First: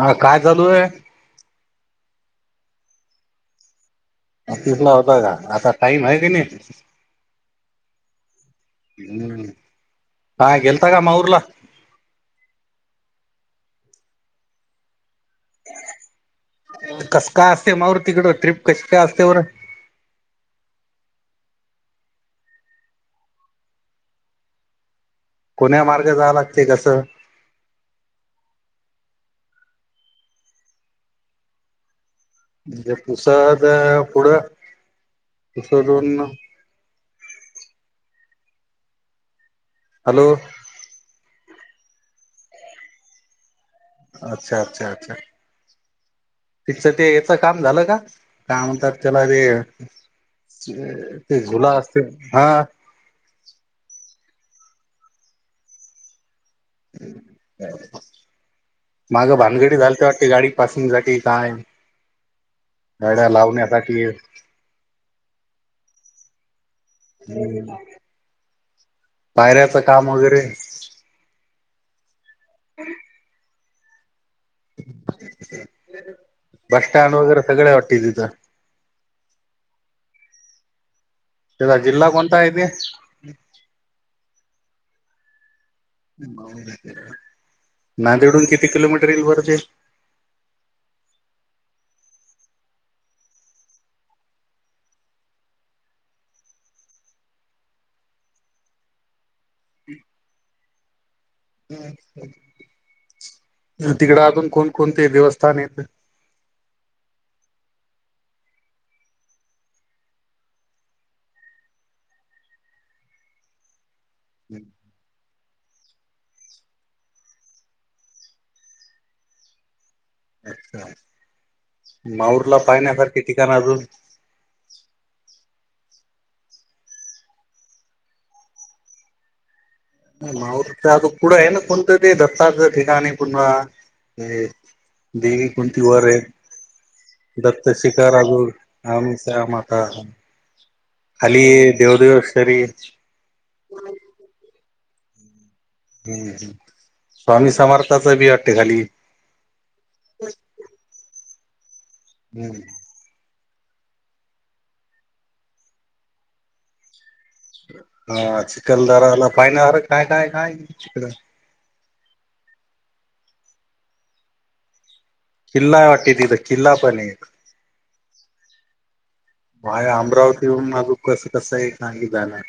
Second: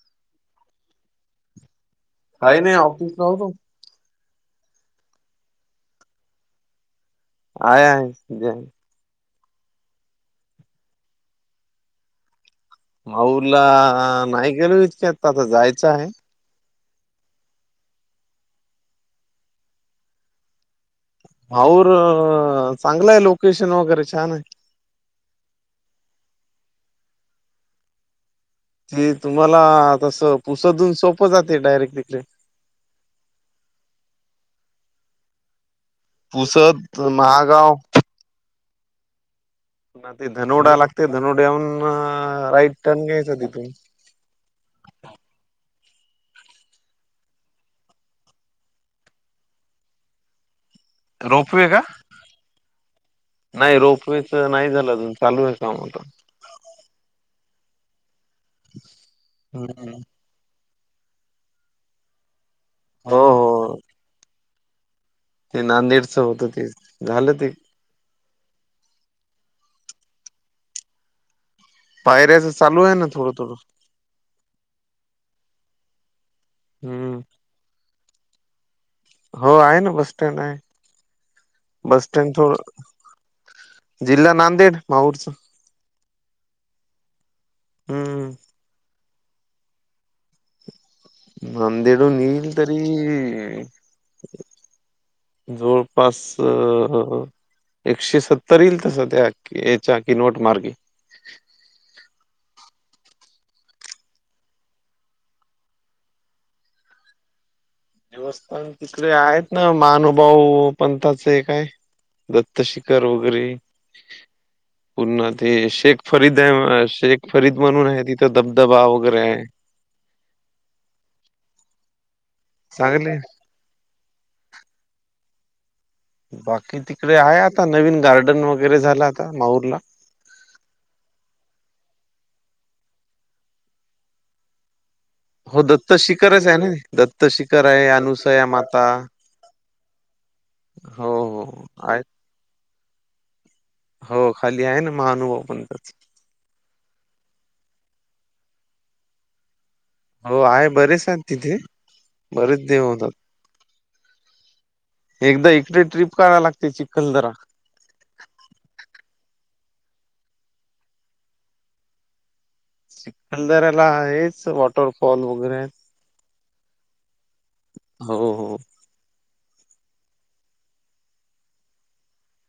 हा काय चालू हाय काही नाही ओफिस होतो. ऑफिसला होता का? आता टाइम आहे का नाही? आय आय. [unintelligible] हम्म हा गेलता का माउरला? माऊला नाही गेलोयच आता जायचा आहे. कसं काय असते मावर तिकडं ट्रीप कशी काय असते बरं? आऊर चांगलंय लोकेशन वगैरे छान आहे. कोण्या मार्ग जावा लागते कसं? ते तुम्हाला तसं पुसदून सोप्पं जाते डायरेक तिकडे. म्हणजे पुसादा पुढं पुसदून पुसद महागाव पुन्हा ते हॅलो धनोडा लागते धनोड्यावरून आ राईट टर्न घ्यायचा तिथून. अच्छा अच्छा अच्छा! तिचं ते ह्याच्या काम झालं का काय म्हणतात त्याला रे [inaudible] ते रोपवे झुला का असतील हा. नाही रोपवेचा नाही झालं अजून चालू आहे काम आता. मागं भानगडी हम्म झालते वाटते गाडी पासून साठी काय हो गाड्या हो लावण्यासाठी ते नांदेडचा होता तेच. हम्म पाहिऱ्याचा काम वगैरे पायऱ्याचं चालू आहे ना थोडं-थोडं. बस स्टँड हम्म वगैरे सगळं आहे वाटते तिथं. हो आहे ना बस स्टॅन्ड आहे त्याचा बस जिल्हा स्टँड कोणता आहे ते थोडं जिल्हा नांदेड माऊरचा. नांदेडून हम्म किती किलोमीटर येईल बरं ते? मंदिरून येईल तरी जवळपास एकशे सत्तर येईल तसं त्या की याचा की नोट मार्गे तिकडं अजून कोण कोणते देवस्थान येतं? देवस्थान तिकडे आहेत ना महानुभाव पंथाचे काय दत्तशिखार वगैरे पुन्हा ते शेख फरीद आहे शेख फरीद म्हणून आहे तिथं धबधबा वगैरे आहे. अच्छा माऊरला चांगले पाहण्यासारखे ठिकाण अजून बाकी तिकडे आहे आता नवीन गार्डन वगैरे झालं आता माऊरला. माऊर त्या गं पुढं आहे ना कोणतं ते दत्ता गं ठिकाणी पुन्हा हे देवी हो कुंती दत्त वर आहे, शिखरच ना शिखर दत्त आहे शिखरा. अनुसया माता [unintelligible] त्या माता हो, खाली हो. आहेत. देवदेवशरी- हो खाली आहे ना महानुभव पंताच. हम्म स्वामी समर्थाचा बी वाटते खाली हो आहे बरेच आहेत तिथे बरेच देव होतात. एकदा इकडे ट्रीप कराय लागते चिखलदरा. हा चिखलदाराला पाहिणाऱ्या काय काय काय चिकडं चिखलदाराला आहेस वाट वटरफॉल वग किल्ला वाटी तिथं किल्ला पण एक हो हो. वाया अमरावतीवरून मागं कसं कसं आहे [unintelligible] जाणार.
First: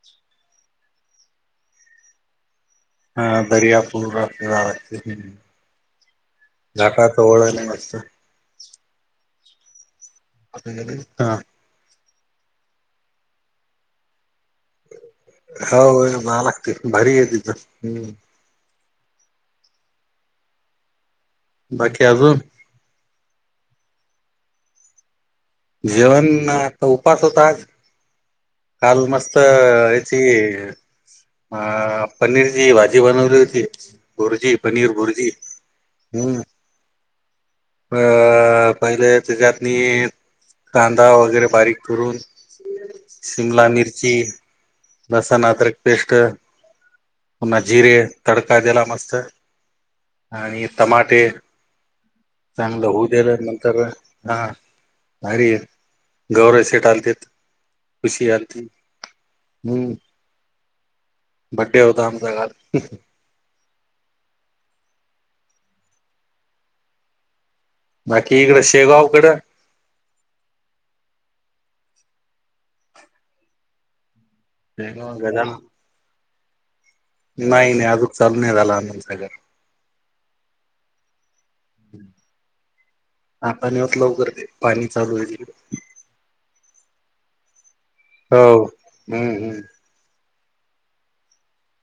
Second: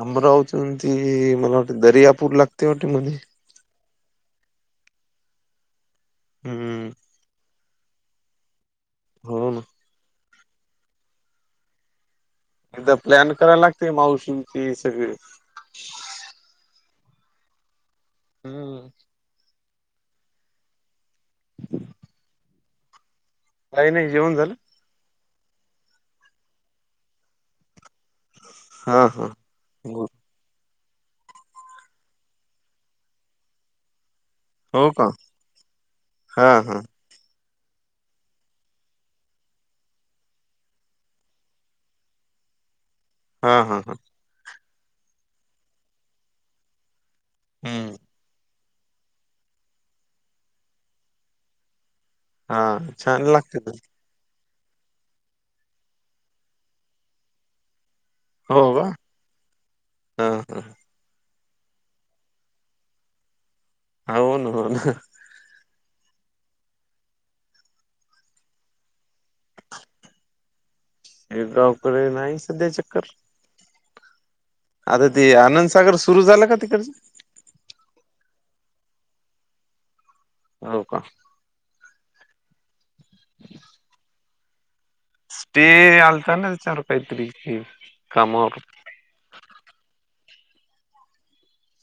अमरावती वरून ती मला वाटते दरियापूर लागतेे वाटते मना हा दर्यापूराला वाटतं की नाही हम्म. जाता आता ओळयले मस्त. हो ना. [unintelligible] हा. एकदा प्लॅन करायला लागते मावशींती सगळे. हो जा लागते भारी आहे तिथ, हम्म. हम्म. बाकी आजून? काही नाही जेवण झालं? जेवण नाही आता, उपास होता आज. काल हा, हा. मस्त हो याची अ पनीरची भाजी बनवली होती बुरजी. हो पनीर का? बुरजी, हम्. हा, हा. अ पहिले त्याच्यातनी, कांदा वगैरे बारीक करून. हा, शिमला हा, हा. मिरची, लसण अदरक पेस्ट. पुन्हा हम्म. जिरे तडका दियाला मस्त, आणि टमाटे. हा चांगलं होऊ छान दिल्या लागते. नंतर, ते. हा अर गौरसेेट आलते. खुशी हो आलती, का? हम्म. हा, हा. बडे होता आमचा काल. अ होन, होन हं. बाकी इकडं शेगावकडें. हे गावकडे नाही सध्या चक्कर! आता शेगाव ते गजानन आनंदसागर सुरू झालं का तिकडच? नाही नाही, अजून चालू नाही झाला आनंदसागर. हो का? आपताणी होत लवकरते. पाणी चालू आहे. तिकडे स्टे आलता न कायतरी है? हो, हम्म हम्म.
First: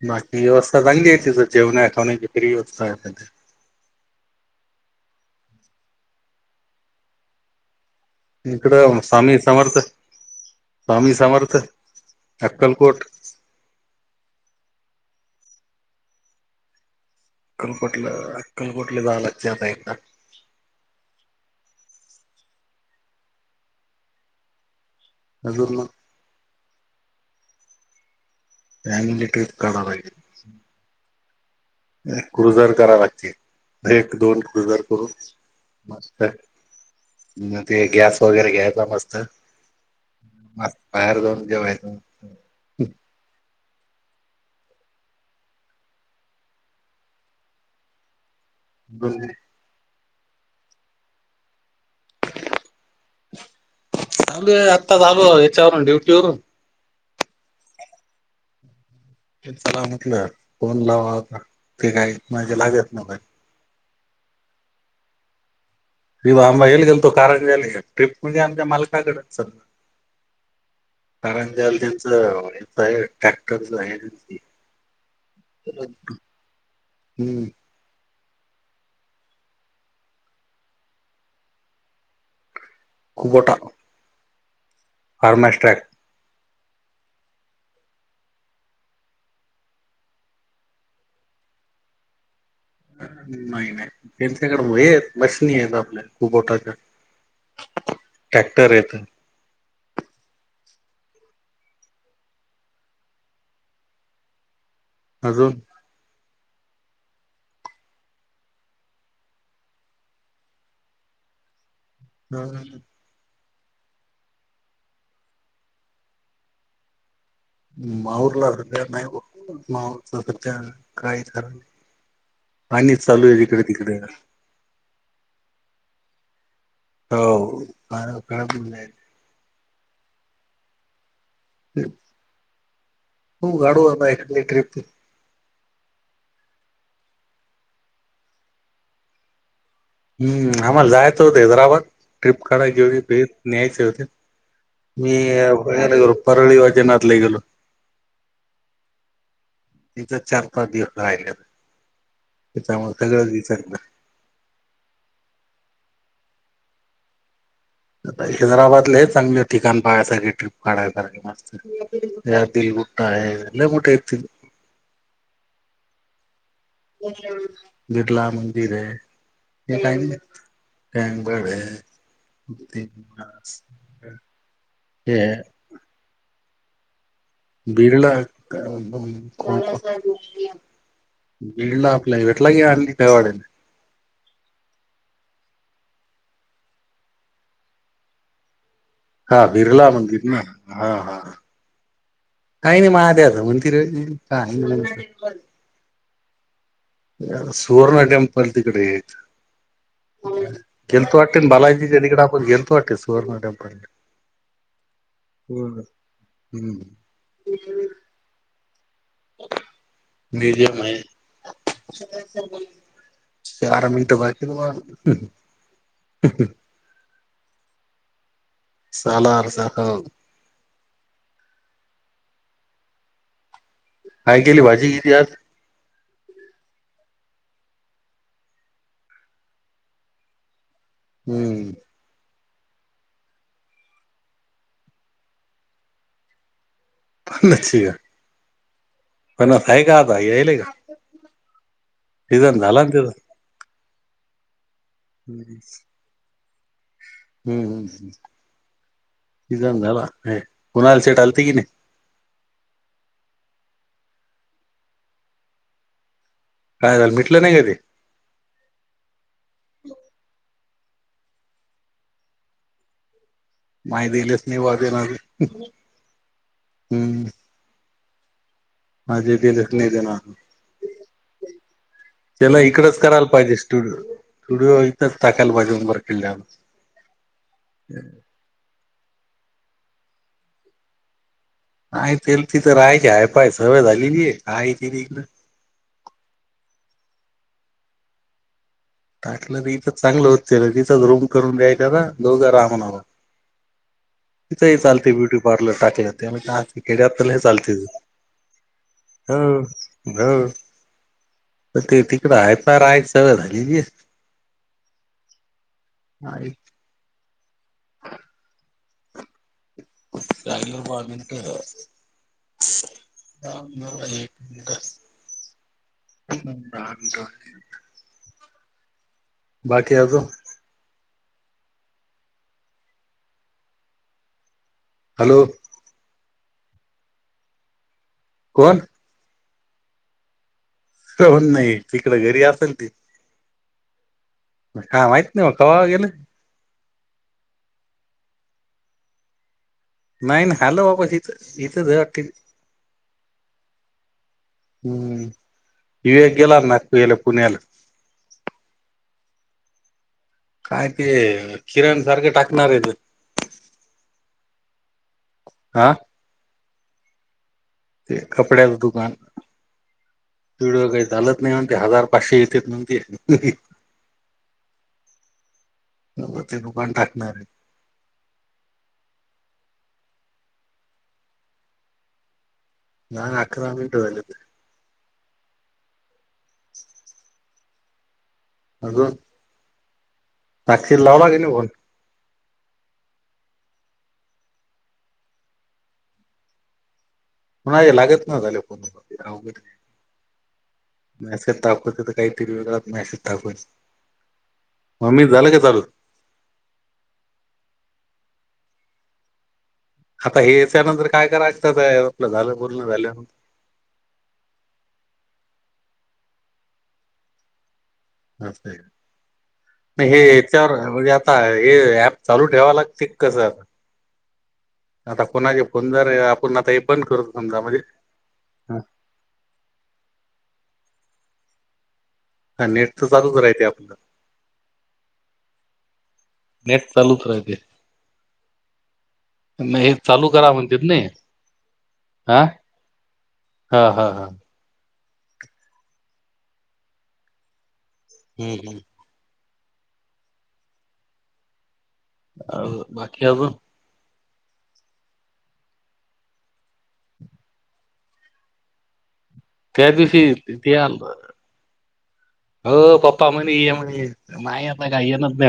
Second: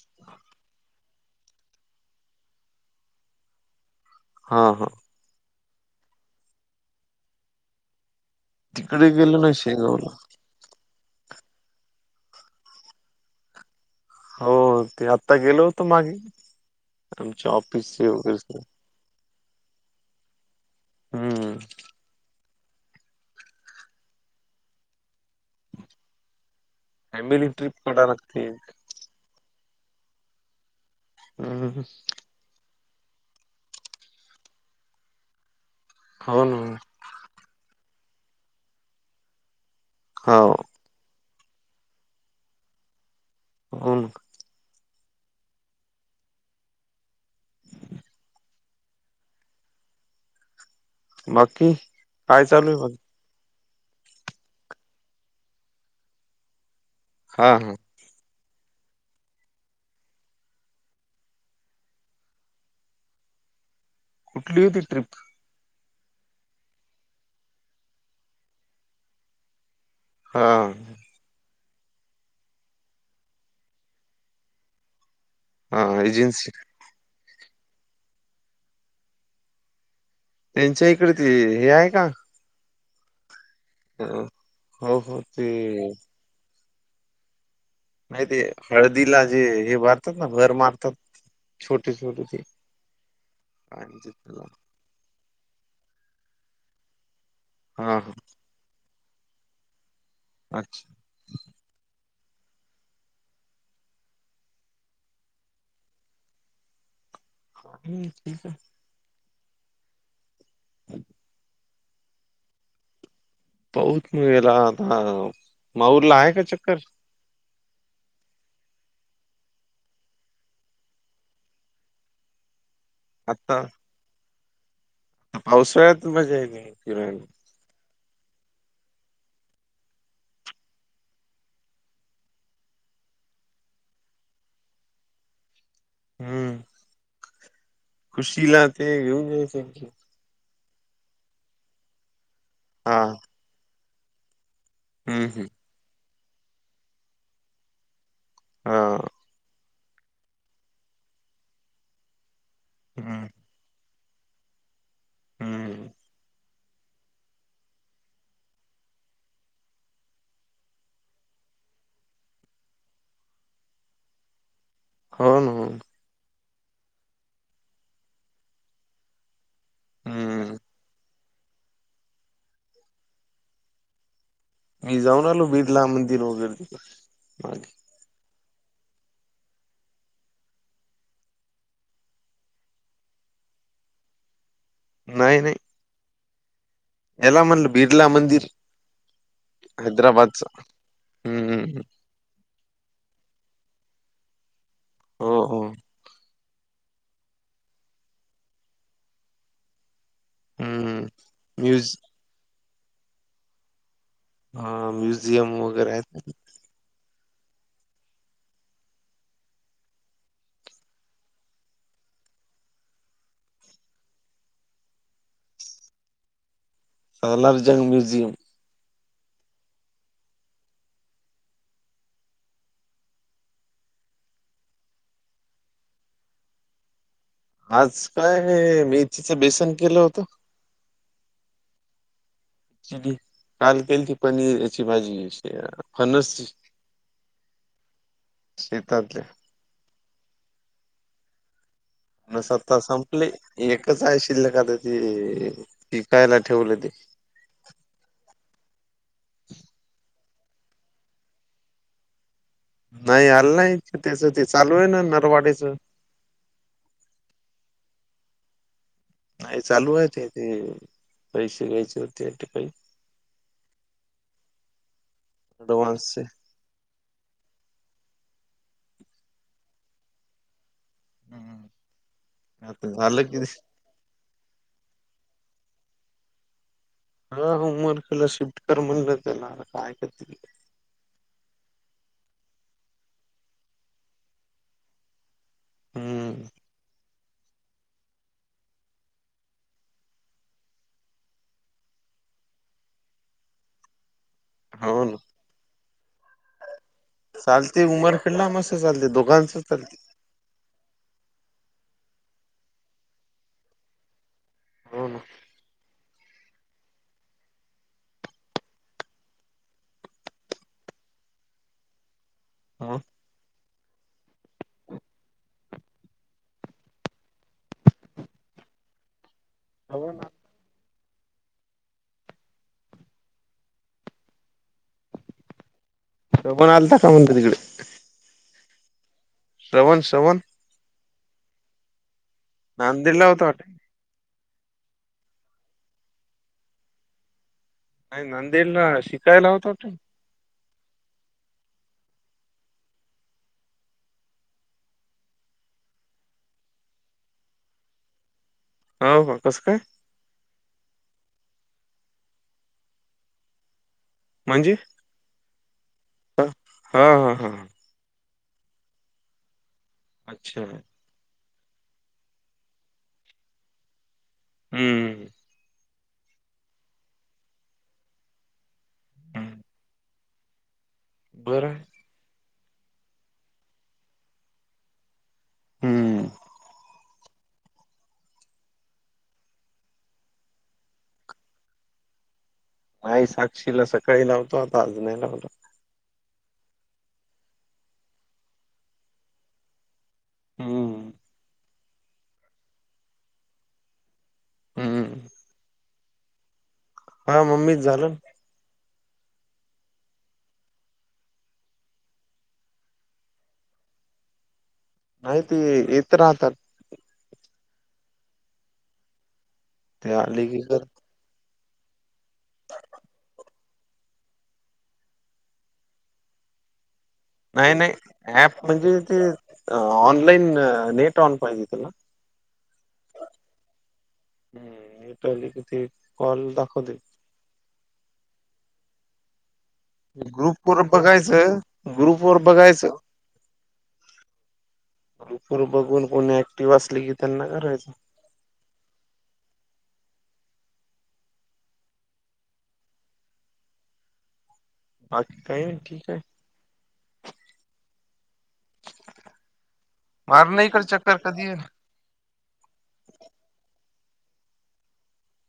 बाकी व्यवस्था चांगली आहे, तिसं जेवणा आहेखची फरी व्यस्था आहे. हा हा. इकड तिकडे स्वामी गेलो ना समर्थ, शेगावला स्वामी समर्थ अकलकोट. हो ते आता गेलो होत मागे, आमच्या ऑफिसचे वगैरे. कल झाला आता एक. हम्म. अजून ल फॅमिली ट्रिप कडा लागते. फॅमिली ट्रिप काढाल. हम हम. क्रुझर करा लागते, एक दोन क्रुझर करून मग काय. हो ना म ते गॅस वगैरे घ्यायचा मस्त. हो. मस् बाहेर जाऊन जेव्हाय होन. बज. [unintelligible] बाकी, काय चालू आहे मग? आगली आत्ता आलो, याचवरून ड्युटीवररून. हा हा. चला म्हटलं, फोन लावा होता ते काही माजे लागत ना. कुठली होती ट्रिप? विव आमबा येईल गेल तो कारण ग ट्रिप म्हणजे आमच्या मालकाकडे स. हा. कारण द्याल त्याच, आहे ट्रॅक्टरच आहे. हा एजन्सी हम्म. त्यांच्या इकडे ते हे आहे का? खुवटा. अ हो हो ते. नाही ते हळदीला जे हे भारतात ना, भर मारतात छोटे छोटे ते. नाही काय नाही म्हणतात त्याला त्यांच्याकड आहेत, मशनी आहेत आपल्या खूपोठाच्या. हा हा. ट्रॅक्टर येत. अच्छा. अजून. हम्म ठीक ये. [inaudible] हम्म. पाहूत मला गेला आता, माहूरला आहे का चक्कर. माहूरला सध्या नाही, माहूरच सध्या काही खरं नाही. पाणीच चालू आहे इकडे आता तिकडे. पावसाळ्यात मजा येते भिरायला. बार [unintelligible] हो [unintelligible] आता एक ट्रीप हम्म. खुशीला ते घेऊन [unintelligible] हम्म, आम्हाला जायचं होत हैदराबाद ट्रिप करायची हा होती न्यायचे होते. मी हम्म हम्म ब गो परळी वैजीनाथला गेलो. हा. तिचा चार पाच दिवस राहिले, तेच्यामुळे हम्म सगळं दिस ना. हम्. आ हैदराबादला हे चांगले ठिकाण पाहण्यायसारे ट्रिप काढायसारखे मस्त. या दिल [unintelligible] मोठा इतन हो ना. बिरला मंदिर ये. हम्म [unintelligible] मी हे जाऊन आलो, बीड ला मंदिर वगैर तिथं. [unintelligible] बीड ला आपल्या भेटला घे, आणली काय वाडल. नाही नाही. याला म्हणलं बिर्ला मंदिर. हा बिरला मंदिर ना, हैदराबादचं हा हा. हम्म हम्म, हम्म. काही नाही मा त्याला म्हणती रे काही. हो हो सुवर्ण टेंपल तिकडे येत. हम्म गेलतो वाटते म्युझ बालाजीच्या तिकड, आपण गेलतो वाटते सुवर्णा टेम्पला. हा म्युझियम वगैरे आहेत. हम्म. म्युझियम आहे. चार मी तर [unintelligible] सलारजंग म्यूझियम. सा ला अरसा हो. काय केली, भाजी केली आज. आज काय मिरचीचं बेसन केलं होतं. हम्म. काल केली ती, पनीर याची भाजी फणस. [unintelligible] शेतातले. पण आहे का आता यायलय का? बस सीझन आत्ता झाला ना त्याचा संपले एकच आहे शिल्लक आता त विकायला ठेवले ते. हम्म हम्म हम् सिझन झाला हे कुणाल सेठ आलते की नाही. नाही आल नाही त्याचं ते चालू आहे ना नरवाडी्च. काय झालं मिटलं नाही का ते. नाही चालू आहे तेथे पैसे घ्यायचे होते ते काही. माहि दिलेच नाही वाजेना ह. ऍडव्हान्सचे माझे [unintelligible] लख नाही निघना हम्म. त्याला आता इकडच झालं करायला की पाहिजे. स्टुडिओ स्टुडिओ इथ टाकायला पाहिजे उंबरकिल्यावर. सरळ उमरखीला शिफ्ट कर म्हणलं त्याला काय करतील. आहे तेल तिथ राहायची हाय फाय सवय झालेलीय काय येतील इकड. हम्म. टाकलंत इथं चांगलं होत तिथच रूम करून दयायचं ना दोघं राहा म्हणून. तिथंही हो ना चालते ब्युटी पार्लर टाकलं त्या खेड्यात लय चालते. मस्त चालते दोघांच चालते. अग [unintelligible] तिकडं हायफाय राहायची सवय झाली बी हो ना. आहेत. कायल ना [unintelligible] [unintelligible] बाकी श्रवण अजून. हॅलो. तो पण आलता का म्हणतो तिकडे. कोण? श्रवण श्रवण कोण नाही तिकडे घरी अस नंद दिला होता वाटे. मला काय माहित नाही कावा गेले. नाही नांदेड ला शिकायला होता तू. नाही ना आलो वापस इथं इथं [unintelligible] हम्म विवेक गेला ना [unintelligible] पुण्याला. हावू का कसं काय? काय ते किराणं सारखे टाकणार आहे ते. म्हणजे? हा. हा. हा हा हा... ते कपड्याचं दुकान अच्छा [unintelligible] चालत नाही म्हणते हजार पाचशे येतेत म्हणते हे हे. हम्म. न ते दुकान टाकणार आहे. बरं. दहा अकरा मिनिटं व्हायलेत हम्म. अग. साक्षीला लावला की नाही फोन नाही साक्षीला सकाळी लावतो आता आज नाही लावतो. कोणाले लागत ना झाले फोन अवघड हाय हम्म मेसेज टाकूत काही तरी वेगळा मेसेज टाकूत. हम्म मम्मीच झालं का चालू? हा मम्मीच झालं आता हे त्याच्यानंतर काय करायचत आपलं झालं बोलण झाल्यान नाही ते येत राहतात. ते आले की कर हेच्यावर म्हणजे आता हे ॲप चालू ठेवाय लागतंय की कसं? आता कोणाचे फोन जर आपण आता हे बंद करत नाही नाही ॲप म्हणजे ते ऑनलाईन नेट ऑन पाहिजे त्याला हा नेट तर चालूच राहते आपलं पहिले किती कॉल दा गॅस चालूच राहते. म हे चालू करा ग्रुप म्हणतात वर नाही बघायचं ग्रुप हा वर बघायचं. हा हा हा ग्रुपर बघून कोणी ऍक्टिव्ह असली की त्यांना करायचं हम्म हम्म आहो बाकी अजून बाकी काही ठीक आहे. त्यादिवशी मार ना ते इकडे आल म चक्कर कधी हो पप्पा म्हणे ये म्हणे नाही आता का येन नाही